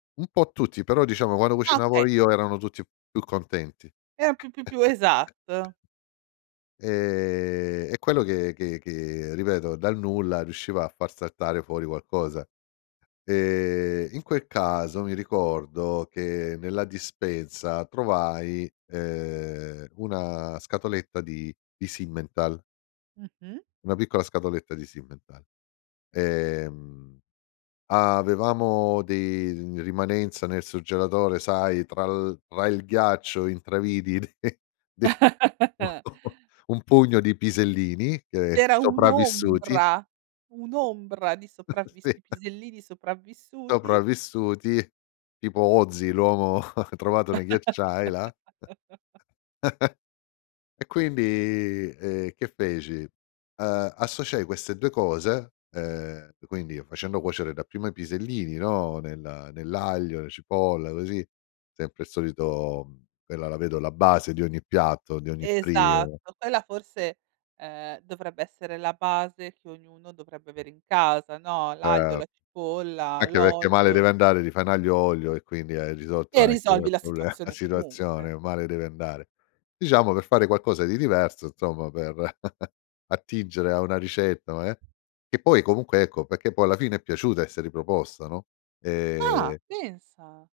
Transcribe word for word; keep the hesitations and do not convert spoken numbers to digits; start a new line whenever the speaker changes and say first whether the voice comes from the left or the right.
left: Un po' tutti, però diciamo quando
right: Ah
left: cucinavo
right: okay.
left: io erano tutti più contenti.
right: Eh, più più più esatto.
left: Ehm, è quello che che che ripeto, dal nulla riusciva a far saltare fuori qualcosa. Ehm, in quel caso mi ricordo che nella dispensa trovai, ehm, una scatoletta di di Simmenthal
right: Mh-mh.
left: una piccola scatoletta di Simmenthal. Ehm, avevamo dei rimanenza nel surgelatore, sai, tra l tra il ghiaccio intravidi de de un un pugno di pisellini che
right: Era
left: sopravvissuti
right: un'ombra, un'ombra di sopravvis
left: Sì.
right: i pisellini sopravvissuti.
left: Sopravvissuti, tipo Ötzi, l'uomo trovato nei ghiacciai là. E quindi, ehm, che feci? Ehm, associai queste due cose, ehm, q quindi facendo cuocere dapprima i pisellini, no, nel nell'aglio, la cipolla, così; sempre il solito uhm, quella la vedo la base di ogni piatto, di ogni pri ehm
right: Esatto, quella forse, ehm, dovrebbe essere la base che ognuno dovrebbe avere in casa, no, l'aglio,
left: Eh.
right: la cipolla,
left: Anche perché male deve
right: oglio.
left: andare, ti fai n'aglio oglio e quindi hai risolto
right: E
left: anche quel
right: risolvi la
left: proble la
right: situazione comunque.
left: situazione, male deve andare. Diciamo per fare qualcosa di diverso, nzomma per attingere a una ricetta, no, eh. E poi comunque, ecco, pecchè poi alla fine è piaciuta e si è riproposta, no.
right: Ah!
left: Ehm
right: Pensa!